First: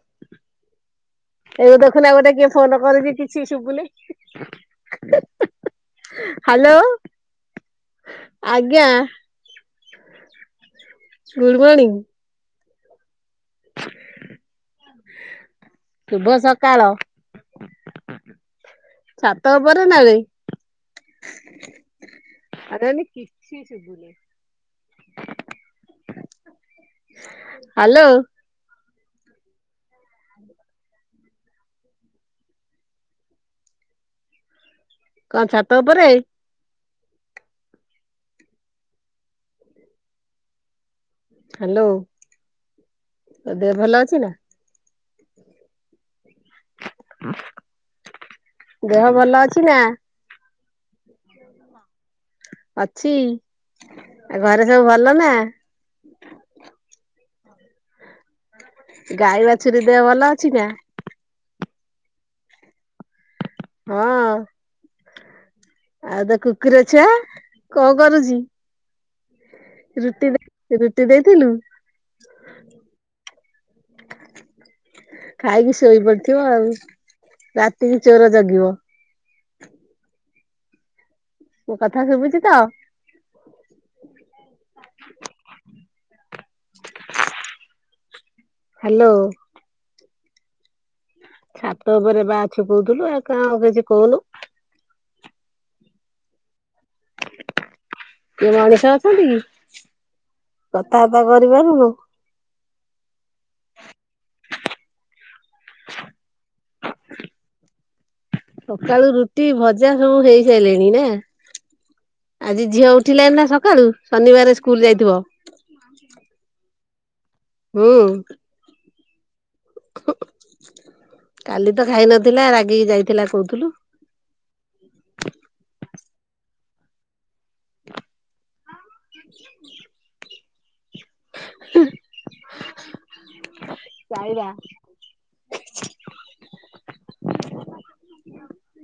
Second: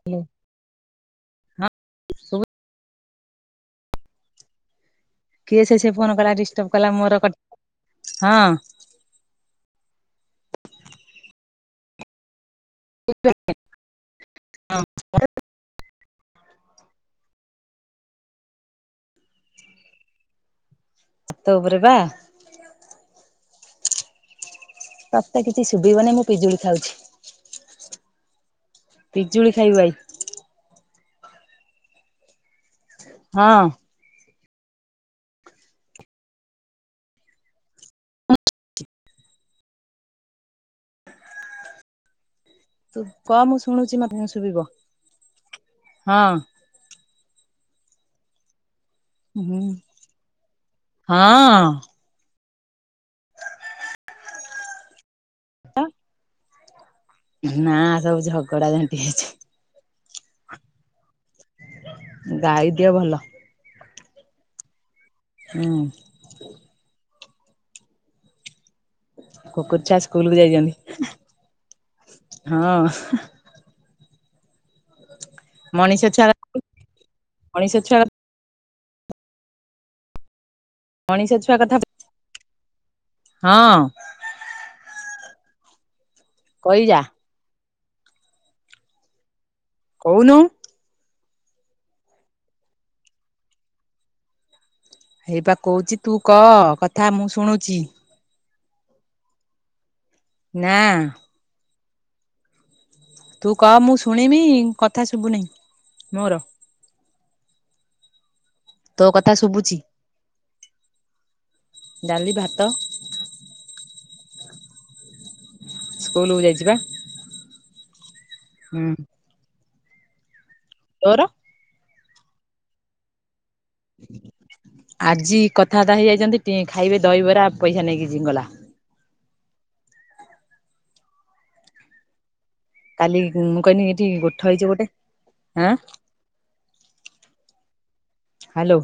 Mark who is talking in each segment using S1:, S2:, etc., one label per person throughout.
S1: Hello.
S2: ଏବେ ଦେଖୁନ ଗୋଟେ
S1: ଶୁଭୁ
S2: କିଏ ଫୋନ କରିଛି କିଛି ଶୁବୁନି।
S1: କିଏ ସେ ସେ ଫୋନ କଲା ଡିଷ୍ଟର୍ବ କଲା ମୋର କ ହଁ।
S2: ଆଜ୍ଞା [unintelligible] ଗୁଡ଼୍ ମର୍ଣିଂ।
S1: ସେ [unintelligible]
S2: ଶୁଭ ସକାଳ। ଛାତ ଉପରେ ନାବେ
S1: ଛାତ ଉପରେ ବା।
S2: ଆରେ ନି କିିଛି ଶୁବୁନି।
S1: ତତେ କିଛି ଶୁଭିବନି ମୁଁ ପିଜୁଳି ଖାଉଛି।
S2: ହ୍ୟାଲୋ
S1: ପିଜୁଳି ଖାଇବୁ ଆଇ।
S2: ହ [unintelligible]
S1: ହଁ।
S2: କଅଁ ଛାତ ଉପରେ? ହ୍ୟାଲୋ।
S1: ତୁ କହ
S2: ତୋ
S1: ମୁଁ
S2: ଦେହ
S1: ଶୁଣୁଛି
S2: ଭଲ ଅଛି
S1: ମତେ
S2: ନା
S1: ଶୁଭିବ ହଁ।
S2: ଦେହ ଭଲ
S1: ହୁଁ
S2: ଅଛି ନା?
S1: ହଁ।
S2: ଅଛି ଆଉ ଘରେ ସବୁ ଭଲ ନା?
S1: ତ ନା ସବୁ ଝଗ
S2: ଗାଈ ବାଛୁରୀ ଦେହ ଭଲ ଅଛି ନା?
S1: ଗାଈ ଦିହ ଭଲ।
S2: ହଁ।
S1: ହୁଁ।
S2: ଆଉ ତୋ କୁକୁର ଛୁଆ କଅଁ କରୁଛି?
S1: କୁକୁର ଛୁଆ
S2: ରୁଟି
S1: ସ୍କୁଲ କୁ ଯାଇଛନ୍ତି
S2: ରୁଟି ଦେଇଥିଲୁ
S1: ହଁ।
S2: ଖାଇକି
S1: ମଣିଷ ଛୁଆ
S2: ଶୋଇପଡିଥିବ ଆଉ
S1: ମଣିଷ ଛୁଆ
S2: ରାତିକି ଚୋର ଜଗିବ।
S1: ମଣିଷ ଛୁଆ
S2: ମୋ କଥା ଶୁଭୁଛି ତ।
S1: ହଁ। କହିଯା?
S2: ହ୍ୟାଲୋ।
S1: କହୁନୁ।
S2: ଛାତ ଉପରେ ବା ଅଛୁ କହୁଥିଲୁ ଆଉ କଣ କିଛି କହୁନୁ।
S1: ହେଇପା କହୁଛି ତୁ କହ କଥା ମୁଁ ଶୁଣୁଛି।
S2: କିଏ ମଣିଷ ଅଛନ୍ତି କି
S1: ନା
S2: କଥାବାର୍ତ୍ତା କରିପାରୁନୁ।
S1: ତୁ କହ ମୁଁ ଶୁଣିବି କଥା ଶୁବୁନି ମୋର। ତୋ
S2: ସକାଳୁ
S1: କଥା
S2: ରୁଟି
S1: ଶୁଭୁଛି।
S2: ଭଜା ସବୁ ହେଇ ସାରିଲାଣି ନା
S1: ଡାଲି ଭାତ
S2: ଆଜି ଝିଅ ଉଠ ଉଠିଲାଣି ନା ସକାଳୁ ଶନିବାର ସ୍କୁଲ ଯାଇଥିବ।
S1: ସ୍କୁଲକୁୁ ଯାଇଛି ପା।
S2: ହୁଁ।
S1: ହୁଁ।
S2: [inaudible]
S1: ତୋଅର
S2: କାଲି ତ ଖାଇ ନଥିଲା ରାଗିକି ଯାଇଥିଲା କହୁଥିଲୁ।
S1: ଆଜି କଥାବାର୍ତ୍ତା ହେଇଯାଇଛନ୍ତି ଟ ଖାଇବେ ଦହିବରା ପଇସା ନେଇକି ଗଲା।
S2: ହ [unintelligible] ହ [unintelligible]
S1: କାଲି ମୁଁ କହିଲି ଏଠି ଗୋଠ ହେଇଛି ଗୋଟେ ହଁ। ହ୍ୟାଲୋ।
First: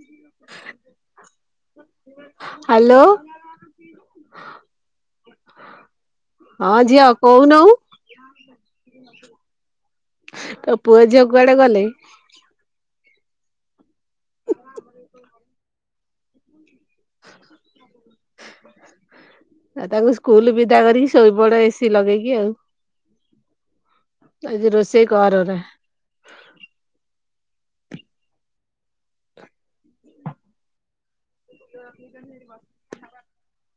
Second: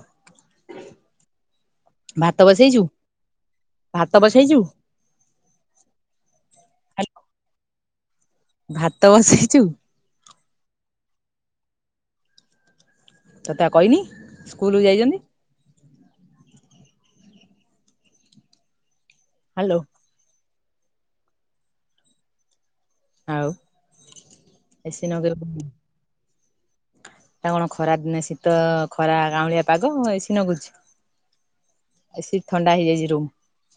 S1: ଭାତ ବସେଇଛୁ
S2: ହ୍ୟାଲୋ
S1: ଭାତ ବସେଇଛୁ?
S2: ହଁ ଝିଅ
S1: ହ୍ୟାଲୋ
S2: କହୁନୁ?
S1: ଭାତ ବସେଇଛୁ।
S2: ତ ପୁଅ ଝିଅ କୁଆଡେ ଗଲେ?
S1: ତତେ ପା କହିନି ସ୍କୁଲକୁ ଯାଇଛନ୍ତି। ହାଲୋ
S2: ଆ ତାଙ୍କୁ କୁଲ ବିଧା କରିକି ଶୋଇ ବଡ଼ ଏସିି ଲଗେଇକି ଆଉ
S1: ଆଉ
S2: ଆଜି
S1: ଏସି
S2: ରୋଷେଇ କାରନା।
S1: ନଗେଇ ତା କଣ ଖରା ଦିନେ ଶୀତ ଖରା କାଉଁଳିଆ ପାଗ ଏ ସି ନଗୁଛି ଏସି ଥଣ୍ଡା ହେଇଯାଇଛି ରୁମ୍
S2: ହଁ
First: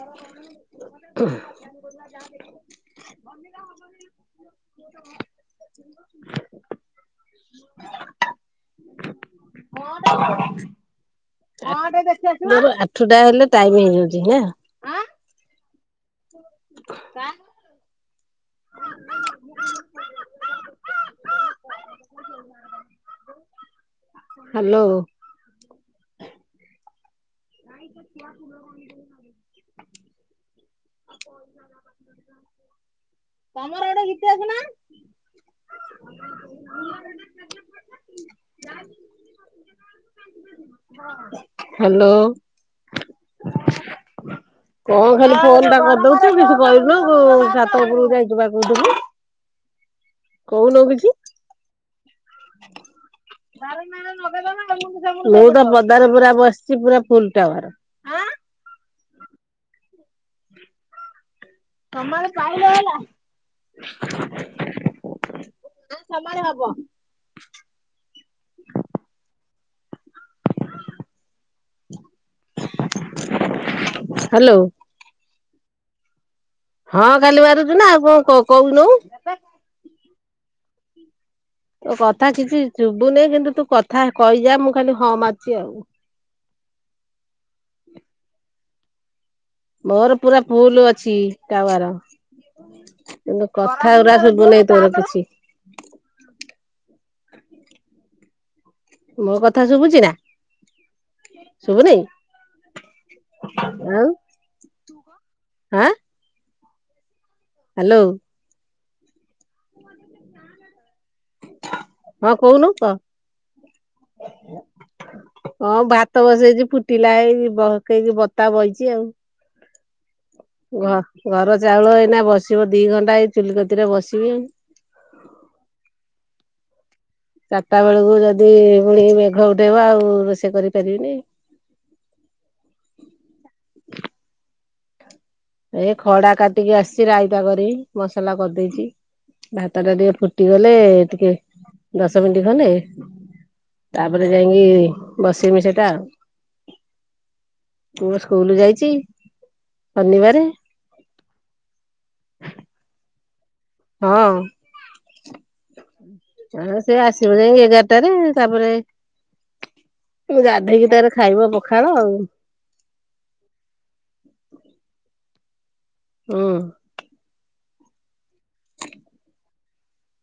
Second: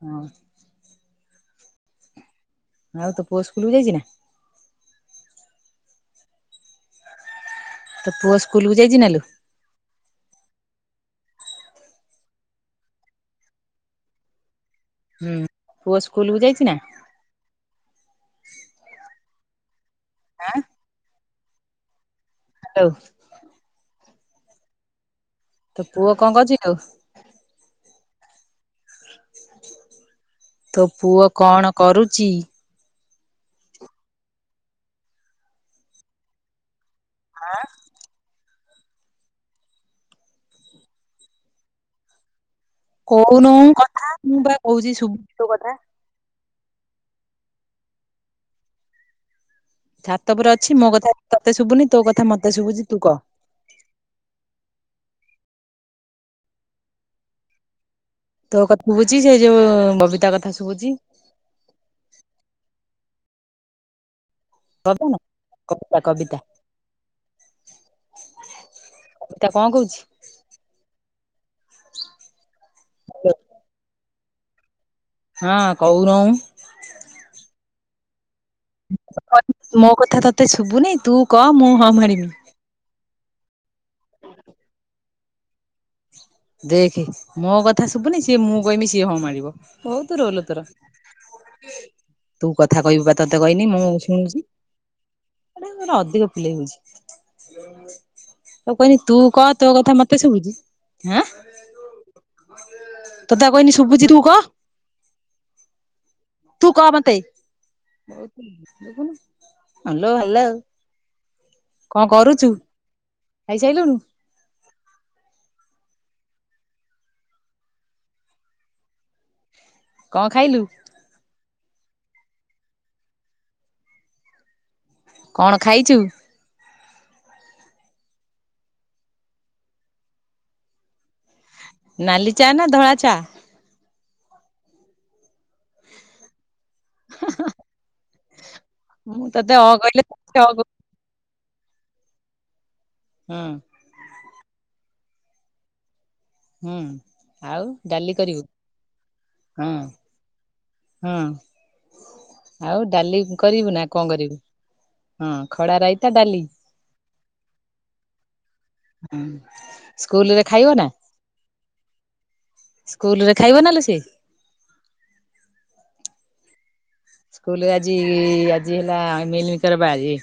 S1: ହଁ
S2: [unintelligible]
S1: ଆଉ ତୋ ପୁଅ ସ୍କୁଲକୁୁ ଯାଇଛି ନା?
S2: [inaudible]
S1: ତୋ ପୁଅ ସ୍କୁଲକୁୁ ଯାଇଛି ନାଲୋ?
S2: କୁ [unintelligible] ମର ଆଠଟା ହେଲେ ଟାଇମ ହେଇଯାଉଛି ନା
S1: ହୁଁ ପୁଅ ସ୍କୁଲକୁୁ ଯାଇଛି ନା?
S2: [unintelligible]
S1: ହଉ
S2: ହେଲୋ।
S1: ତୋ ପୁଅ କଣ କରୁଛି ଆଉ
S2: ନାଇଁ ତ କ ଫଲ
S1: ତୋ ପୁଅ କଣ କରୁଛି?
S2: ତମର ଗୋଟେ ଗୀତ ଅସ ନା
S1: ହଁ
S2: ହେଲୋ।
S1: କହୁନୁ କଥା ମୁଁ ବା କହୁଛି ସୁବୁଛି କଥା
S2: କରିଦଉଛ କି କହିଲୁ ସଛାତ ଉପରକୁ ଯାଇ ଯିବା କହୁ ଯିବୁ
S1: ଛାତ ପୁରରେ ଅଛି ମୋ କଥା ତତେ ଶୁଭୁନି ତୋ କଥା ମତେ ଶୁଭୁଛି ତୁ କହ।
S2: ମୁଁ ତ ପଦାରେ ପୁରା ବସିଛି ପୁରା ଫୁଲ ଟାୱାର।
S1: ତୋ କଥା ଶୁଭୁଚି ସେ ଯୋଉ ବବିତା କଥା ଶୁଭୁଛି।
S2: ତମର ଖାଇଦ ହେଲା।
S1: କବ ନା କବିତା କବିତା ଏ ତା କଣ କହୁଛି।
S2: ହେଲୋ।
S1: ହଁ କହୁନୁ।
S2: ହଁ ଖାଲି ମାରୁଛୁଁ ନା ଆଉ କଣ କହୁନୁ
S1: ମୋ କଥା ତତେ ଶୁଭୁନି ତୁ କହ ମୁଁ ହଁ
S2: ତୋ
S1: ମାରିବି।
S2: କଥା କିଛି ସୁ ଭୁନି କିନ୍ତୁ ତୁ କଥା କହିଯା ମୁଁ ଖାଲି ହଁ ମାରୁଛି ଆଉ।
S1: ଦେଖେ ମୋ କଥା ଶୁଭୁନି ସିଏ ମୁଁ କହିବି ସିଏ ହଁ ମାରିବ। ବହୁତ
S2: ମୋର ପୁରା
S1: ରୋଲ ତୋର।
S2: ଫୁଲ ଅଛି ଟାୱାର।
S1: ତୁ କଥା କହିବୁ ବା ତତେ
S2: କିନ୍ତୁ କଥା ଗୁରା ସୁବୁ ନି ତୋର କିଛି
S1: ମ ଅଧିକ ପିଲେଇ ହଉଛି ତାକୁ କହୁଛି ତୁ କହ ତୋ କଥା ମତେ ଶୁଭୁଝି
S2: ଶୁଭୁନାଇ
S1: ତୋତେ କହିନି
S2: ଆଉ
S1: ଶୁଭୁଛି ତୁ କହ
S2: ଆଁ।
S1: ତୁ କ ମତେ ହଲୋ ହେଲା
S2: ହଁ କହୁନୁ
S1: ଖାଇସାରିଲୁଣୁ
S2: କ- ହଁ ଭାତ ବସେଇଛି ଫୁଟିଲା ହେଇ ବକି ବତା ବହିଛି ଆଉ
S1: କଣ ଖାଇଲୁ
S2: ଘ ଘର ଚାଉଳ ଏଇନା ବସିବ ଦି ଘଣ୍ଟା ଏଇ ଚୁଲିିକତିରେ ବସିବି ଆଉ।
S1: କଣ ଖାଇଛୁ।
S2: ଚାର୍ଟା ବେଳକୁ ଯଦି ପୁଣି ମେଘ ଉଠେଇବ ଆଉ ରୋଷେଇ କରିପାରିବିନି।
S1: ନାଲି ଚା ନା ଧଳା ଚା।
S2: ଏ ଖଡା କାଟିକି ଆସି ରାଇତା କରି ମସଲା କରିଦେଇଛି
S1: ମୁଁ ତତେ ଅ
S2: ଭାତ ଟା
S1: କହିଲେ
S2: ଟିକେ
S1: ଅ କହୁଛୁ।
S2: ଫୁଟିଗଲେ ଟିକେ ଦଶ ମିନିଟ୍ ଖଣ୍ଡେ
S1: ହଁ
S2: ତାପରେ ଯାଇକି ବସେଇମି ସେଟା ଆଉ।
S1: ହୁଁ ଆଉ ଡାଲି କରିବୁ ହଁ।
S2: ନିବାରେ
S1: ହଁ ଆଉ ଡାଲି କରିବୁ ନା କଣ
S2: ହଁ
S1: କରିବୁ। ହଁ ଖଡ଼ା ରାଇତା ଡାଲି।
S2: ହ ସେ ଆସିବ ଯାଇ ଏଗାରଟାରେ ତାପରେ
S1: ହଁ ସ୍କୁଲରେ
S2: ଉଁ
S1: ଖାଇବ
S2: ଗାଧେଇକି ତାର ଖାଇବ ପଖାଳ ଆଉ।
S1: ସ୍କୁଲ ରେ ଖାଇବ ନା ଲୋ ସିଏ।
S2: ହୁଁ
S1: ସ୍କୁଲ ରେ ଆଜି ଆଜି ହେଲା ମିଲମିକର ବାରି।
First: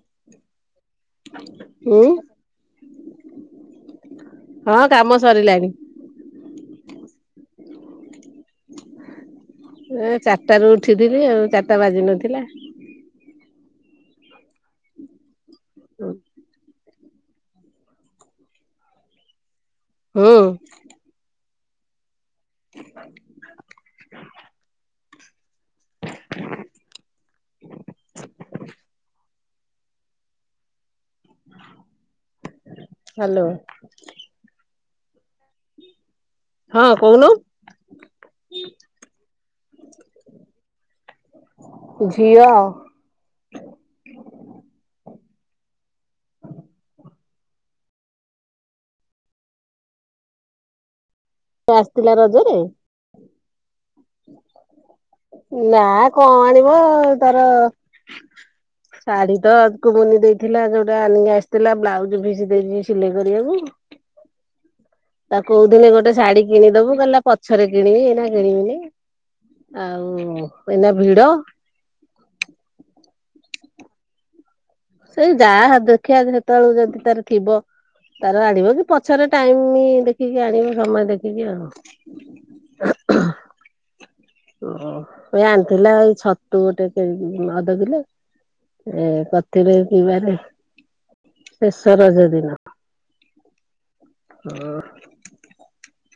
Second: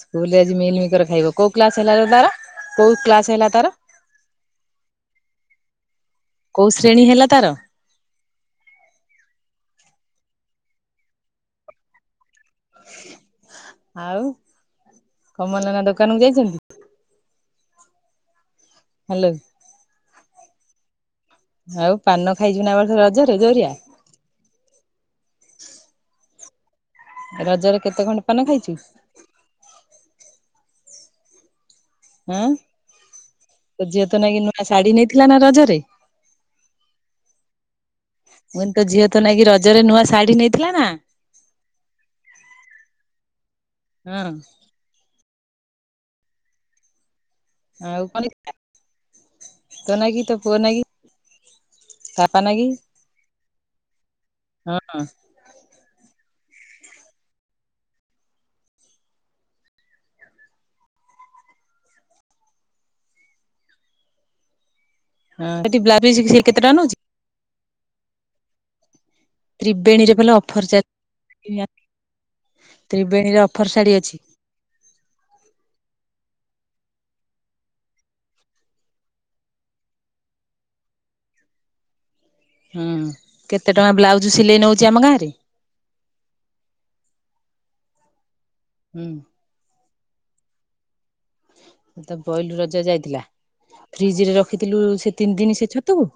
S1: ସ୍କୁଲ ରେ ଆଜି ମିଲ୍ ମିକର ଖାଇବ କୋଉ କ୍ଲାସ ହେଲା ଲ
S2: ଉଁ
S1: ତାର କୋଉ କ୍ଲାସ ହେଲା ତାର।
S2: ହଁ କାମ ସରିଲାଣି।
S1: କୋଉ ଶ୍ରେଣୀ ହେଲା ତାର।
S2: ଏ ଚାରିଟା ରୁ ଉଠିଥିଲି ଆଉ ଚାରିଟା ବାଜି ନଥିଲା।
S1: ଆଉ କମଲନା ଦୋକାନ କୁ ଯାଇଛନ୍ତି। ହଲୋ।
S2: ଓ
S1: ଆଉ ପାନ ଖାଇଛୁ ନା ଏବର୍ଷ ରଜରେ ଯୋରିଆ। ରଜରେ କେତେ ଖଣ୍ଡେ ପାନ ଖାଇଛୁ।
S2: ହୁଁ। [unintelligible]
S1: ହଁ।
S2: ହ୍ୟାଲୋ।
S1: ତୋ ଝିଅ ତ ନାଇ କିି ନୂଆ ଶାଢୀ ନେଇଥିଲା ନା ରଜରେ।
S2: ହଁ କଉନୁ
S1: ମୁ କଇଲି ତୋ ଝିଅ ତୋ ନାଗି କିି ରଜରେ ନୂଆ ଶାଢୀ ନେଇଥିଲା ନା।
S2: ଝିଅ।
S1: ହଁ।
S2: ହଁ। [unintelligible]
S1: ଆଉ କନ୍ ନେଇଥିଲା ତ ନାଗି ତ ପୁଅ ନାଗି
S2: ଆସିଥିଲା
S1: ଖପ
S2: ରଜରେ?
S1: ନାଗି ହଁ [inaudible] [unintelligible]
S2: ନା କଣ ଆଣିବ ତାର ଶାଢୀ ତ ଆକୁ ବୁନି ଦେଇଥିଲା ଯୋଉଟା ଆନିକି ଆସିଥିଲା ବ୍ଲାଉଜ ଫିସ୍ ଦେଇଚି ସିଲେଇ କରିବାକୁ। ତାକୁ
S1: ସେଠି
S2: କୋଉଥିଲି
S1: ବ୍ଲାଉଜ
S2: ଗୋଟେ
S1: ପିସ୍ ସେ
S2: ଶାଢୀ
S1: କେତେ ଟଙ୍କା ନଉଛି?
S2: କିଣିଦବୁ କହିଲା ପଛରେ କିଣିବି ଏଇନା କିଣିବିନି। ଆଉ
S1: ତ୍ରିବେଣୀରେ ଭଲ ଅଫର
S2: ଏଇନା ଭିଡ
S1: ତ୍ରିବେଣୀରେ ଅଫର ଶାଢୀ ଅଛି।
S2: ସେଇ ଯାହା ଦେଖିବା ସେତେବେଳକୁ ଯେମିତି ତାର ଥିବ। ତାର ଆଣିବ କି ପଛରେ ଟାଇମୀ ଦେଖିକି ଆଣିବ ସମୟ ଦେଖିକି ଆଉ।
S1: ହୁଁ କେତେ ଟଙ୍କା ବ୍ଲାଉଜ ସିଲେଇ
S2: ଓ
S1: ନେଉଛି ଆମ ଗାଁ ରେ।
S2: ଆଣିଥିଲା ଏଇ ଛ ତୁ ଗୋଟେ କେ ଅଧ କିଲେ ଏ
S1: ହୁଁ
S2: କଥରେ ପିଇିବାରେ
S1: ସେ ତ ପହିଲି ରଜ ଯାଇଥିଲା ଫ୍ରିଜ ରେ ରଖିଥିଲୁ ସେ ତିନି ଦିନ ସେ ଛତକୁ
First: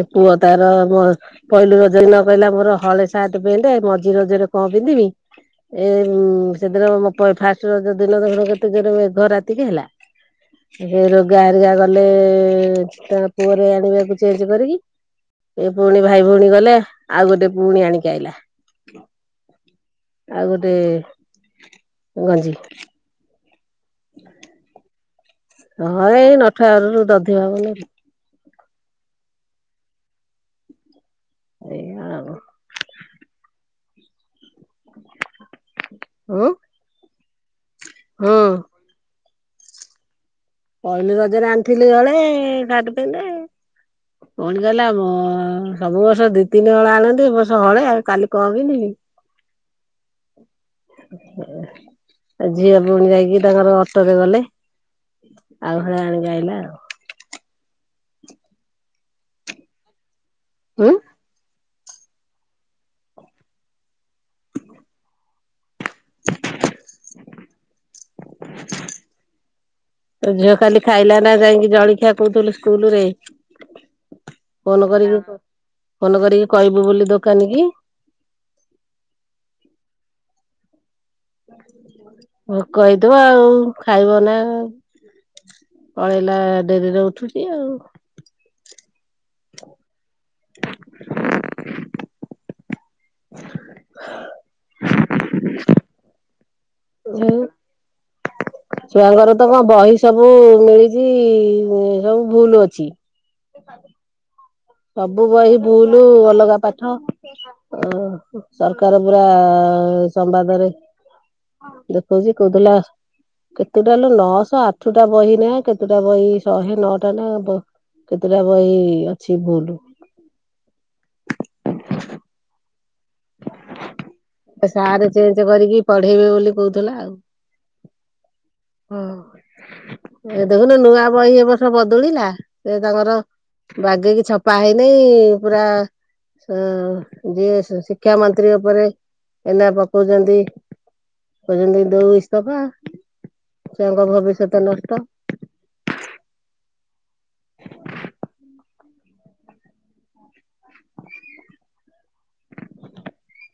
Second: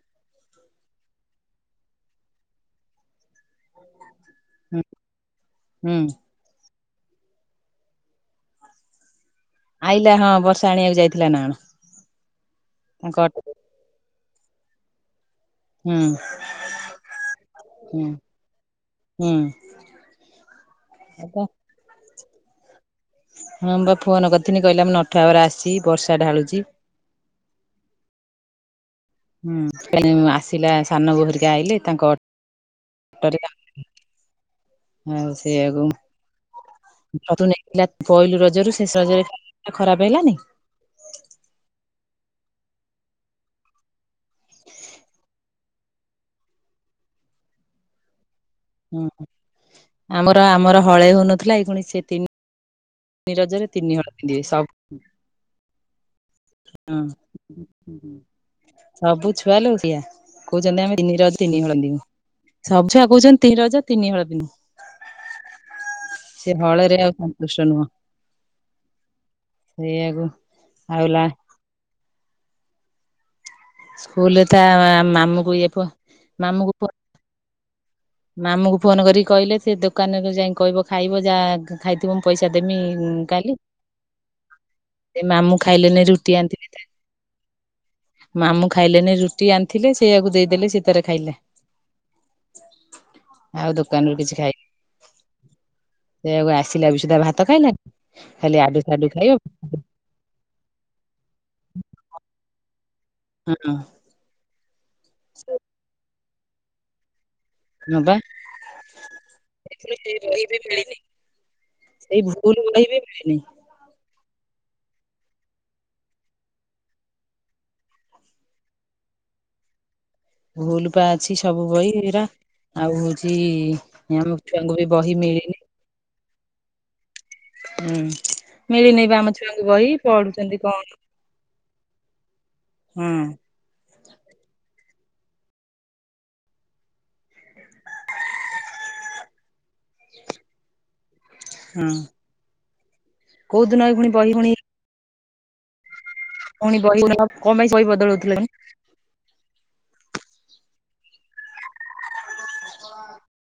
S2: ଏ ପୁଅ ତାର ମ ପହିଲ ରଜ ଦିନ କହିଲା ମୋର ହଳେ ସାର୍ଟ ପେଣ୍ଟ ମଝି ରଜରେ କଣ
S1: ହୁଁ
S2: ପିନ୍ଧିବି ଏ
S1: ହୁଁ
S2: ସେଦିନ ମ ପ ଫାଷ୍ଟ ରଜ ଦିନ ଦେଖୁନ କେତେ ଜୋରରେ ମେଘ ରା ତିକି ହେଲା।
S1: ଆଇଲା ହଁ ବର୍ଷା ଆଣିବାକୁ
S2: ସେ
S1: ଯାଇଥିଲା
S2: ରୋଗା
S1: ନା କଣ
S2: ହେରିକା ଗଲେ
S1: ତାଙ୍କ
S2: ତା
S1: ଅଟୋ।
S2: ପୁଅର ଆଣିବାକୁ ଚେଞ୍ଜ କରିକି ଏ
S1: ହୁଁ
S2: ପୁଣି ଭାଇ ଭଉଣୀ ଗଲେ ଆଉ ଗୋଟେ ପୁଣି
S1: ହୁଁ
S2: ଆଣିକି ଆଇଲା।
S1: ହୁଁ।
S2: ଆଉ ଗୋଟେ ଗଞ୍ଜି।
S1: ହଁ ବା ଫୋନ କରିଥିଲି କହିଲା ମୁଁ ନ
S2: ହଁ ଏଇ ନଠାଗଡରୁ ଦଧିବାବନ।
S1: ହୁଁ [inaudible] ଆସିଲା ସାନ ବୋହୁ ହେରିକା ଆଇଲେ
S2: ଏଇଆ
S1: ତାଙ୍କ
S2: ଆଉ।
S1: କରିକି ଆଣିଲି। ଆଉ ସେଇଆକୁ
S2: ଉଁ।
S1: ତୁ ନେଇଥିଲା ପହିଲୁ ରଜରୁ ସେଷ ରଜରେ [inaudible] ଖରାପ ହେଲାନି।
S2: ପହିଲି ରଜରେ ଆଣିଥିଲି ହଳେ ସାର୍ଟ ପେଣ୍ଟ। ପୁଣି କହିଲା ମ ସବୁ ବର୍ଷ ଦି ତିନିହଳ ଆଣନ୍ତି ଏ ବର୍ଷ ହଳେ ଆଉ କାଲି କଣ ପିନ୍ଧିବି?
S1: ହୁଁ ଆମର ଆମର ହଳେ ହଉନଥିଲା ଏଇ ପୁଣି ସେ ତିନି
S2: ଆ ଝିଅ ପୁଣି
S1: ତିନି
S2: ଯାଇକି
S1: ରଜରେ
S2: ତାଙ୍କର
S1: ତିନି ହଳ
S2: ଅଟୋରେ ଗଲେ
S1: ପିନ୍ଧିବେ ସବୁ
S2: ଆଉ ହଳେ ଆଣିିକି ଆାଇଲା ଆଉ।
S1: ହଁ ସବୁ ଛୁଆ ଲୋ ସେଇଆ କହୁଛନ୍ତି
S2: ଉଁ
S1: ଆମେ ତିନି ରଜ ତିନିହଳ ପିନ୍ଧିବ ସବୁ ଛୁଆ କହୁଛନ୍ତି ତିନି ରଜ ତିନିହଳ ପିନ୍ଧିବୁ। ସେ ହଳେରେ ଆଉ ସନ୍ତୁଷ୍ଟ ନୁହଁ। ସେଇଆକୁ
S2: ତୋ ଝିଅ କାଲି
S1: ଆଉ
S2: ଖାଇଲା
S1: ଲା
S2: ନା ଯାଇକି ଜଳଖିଆ କହୁଥିଲୁ ସ୍କୁଲରେ।
S1: ସ୍କୁଲରେ ତା
S2: ଫୋନ କରିକି
S1: ମାମୁଁକୁ ଇଏ ପୁଅ
S2: ଫୋନ କରିକି କହିବୁ ବୋଲି ଦୋକାନୀ କି।
S1: ମାମୁକୁ ଫୋନ କରିକି କହିଲେ ସେ ଦୋକାନକୁ ଯାଇ କହିବ ଖାଇବ ଯାହା ଖା ଖାଇଥିବ ମୁଁ ପଇସା
S2: ଭୋକ
S1: ଦେମି
S2: ହେଇଥିବ ଆଉ
S1: କାଲି।
S2: ଖାଇବ ନା
S1: ଏ ମାମୁଁ ଖାଇଲେ ନାଇ
S2: ପଳେଇଲା
S1: ରୁଟି ଆଣି ଥିଲେ।
S2: ଡେରିରେ ଉଠୁଛି ଆଉ।
S1: ମାମୁଁ ଖାଇଲେନି ରୁଟି ଆଣିଥିଲେ ସେଇଆକୁ ଦେଇଦେଲେ ସେ ତାର ଖାଇଲା। ଆଉ ଦୋକାନରୁୁ କିଛି ଖାଇନି।
S2: ହ [inaudible]
S1: ସେଇଆକୁ ଆସିଲା ବି ସୁଧା ଭାତ ଖାଇଲା। ଖାଲି ଆଡୁ ସାଡୁ
S2: ଛୁଆଙ୍କର ତ କଣ
S1: ଖାଇବ।
S2: ବହି ସବୁ ମିଳିଛି ସବୁ ଭୁଲ ଅଛି।
S1: ହୁଁ।
S2: ସବୁ ବହି ଭୁଲ ଅଲଗା ପାଠ। ଓ
S1: ହଁ ବା
S2: ସରକାର ପୁରା
S1: ରହିବି
S2: ସମ୍ବାଦରେ
S1: ମିଳିନି ଏଇ
S2: ଦେଖଉଛି
S1: ଭୁଲ
S2: କହୁଥିଲା
S1: ବହି ବି ମିଳୁନି
S2: ଟୋଟାଲ ନଅଶହ ଆଠଟା ବହି ନା କେତେଟା ବହି ଶହେ ନଅଟା ନା ବ କେତେଟା ବହି ଅଛି ଭୁଲ।
S1: ଭୁଲ ପା ଅଛି ସବୁ ବହି ହେରା ଆଉ ଅଛି ଆମ ଛୁଆଙ୍କୁ ବି
S2: ସାର୍
S1: ବହି
S2: ଚେଞ୍ଜ
S1: ମିଳିନି।
S2: କରିକି ପଢେଇବେ ବୋଲି କହୁଥିଲା ଆଉ।
S1: ହୁଁ। ମିଳିନି ବା ଆମ ଛୁଆଙ୍କୁ ବହି
S2: ହଁ ଏ
S1: ପଢୁଛନ୍ତି
S2: ଦେଖୁନ
S1: କଣ
S2: ନୂଆ ବହି ଏ ବର୍ଷ ବଦଳିଲା ସେ
S1: ହଁ
S2: ତାଙ୍କର ବାଗେଇକି ଛପା ହେଇ ନାହିଁ ପୁରା ଯିଏ ସେସିପି। କିଆଁ ମନ୍ତ୍ରୀ ଉପରେ ଏଇନା ପକଉଚନ୍ତି କଉଛନ୍ତି
S1: ହଁ
S2: ଦଉଇସ୍ତପା।
S1: କୋଉ ଦିନ ଏଇ
S2: ଛୁଆଙ୍କ
S1: ପୁଣି ବହି ପୁଣି
S2: ଭବିଷ୍ୟତ ନଷ୍ଟ।
S1: ପୁଣି ବହି ବଦଳ କଣପାଇଁ ବହି ବଦଳଉଥିଲାଣି [unintelligible]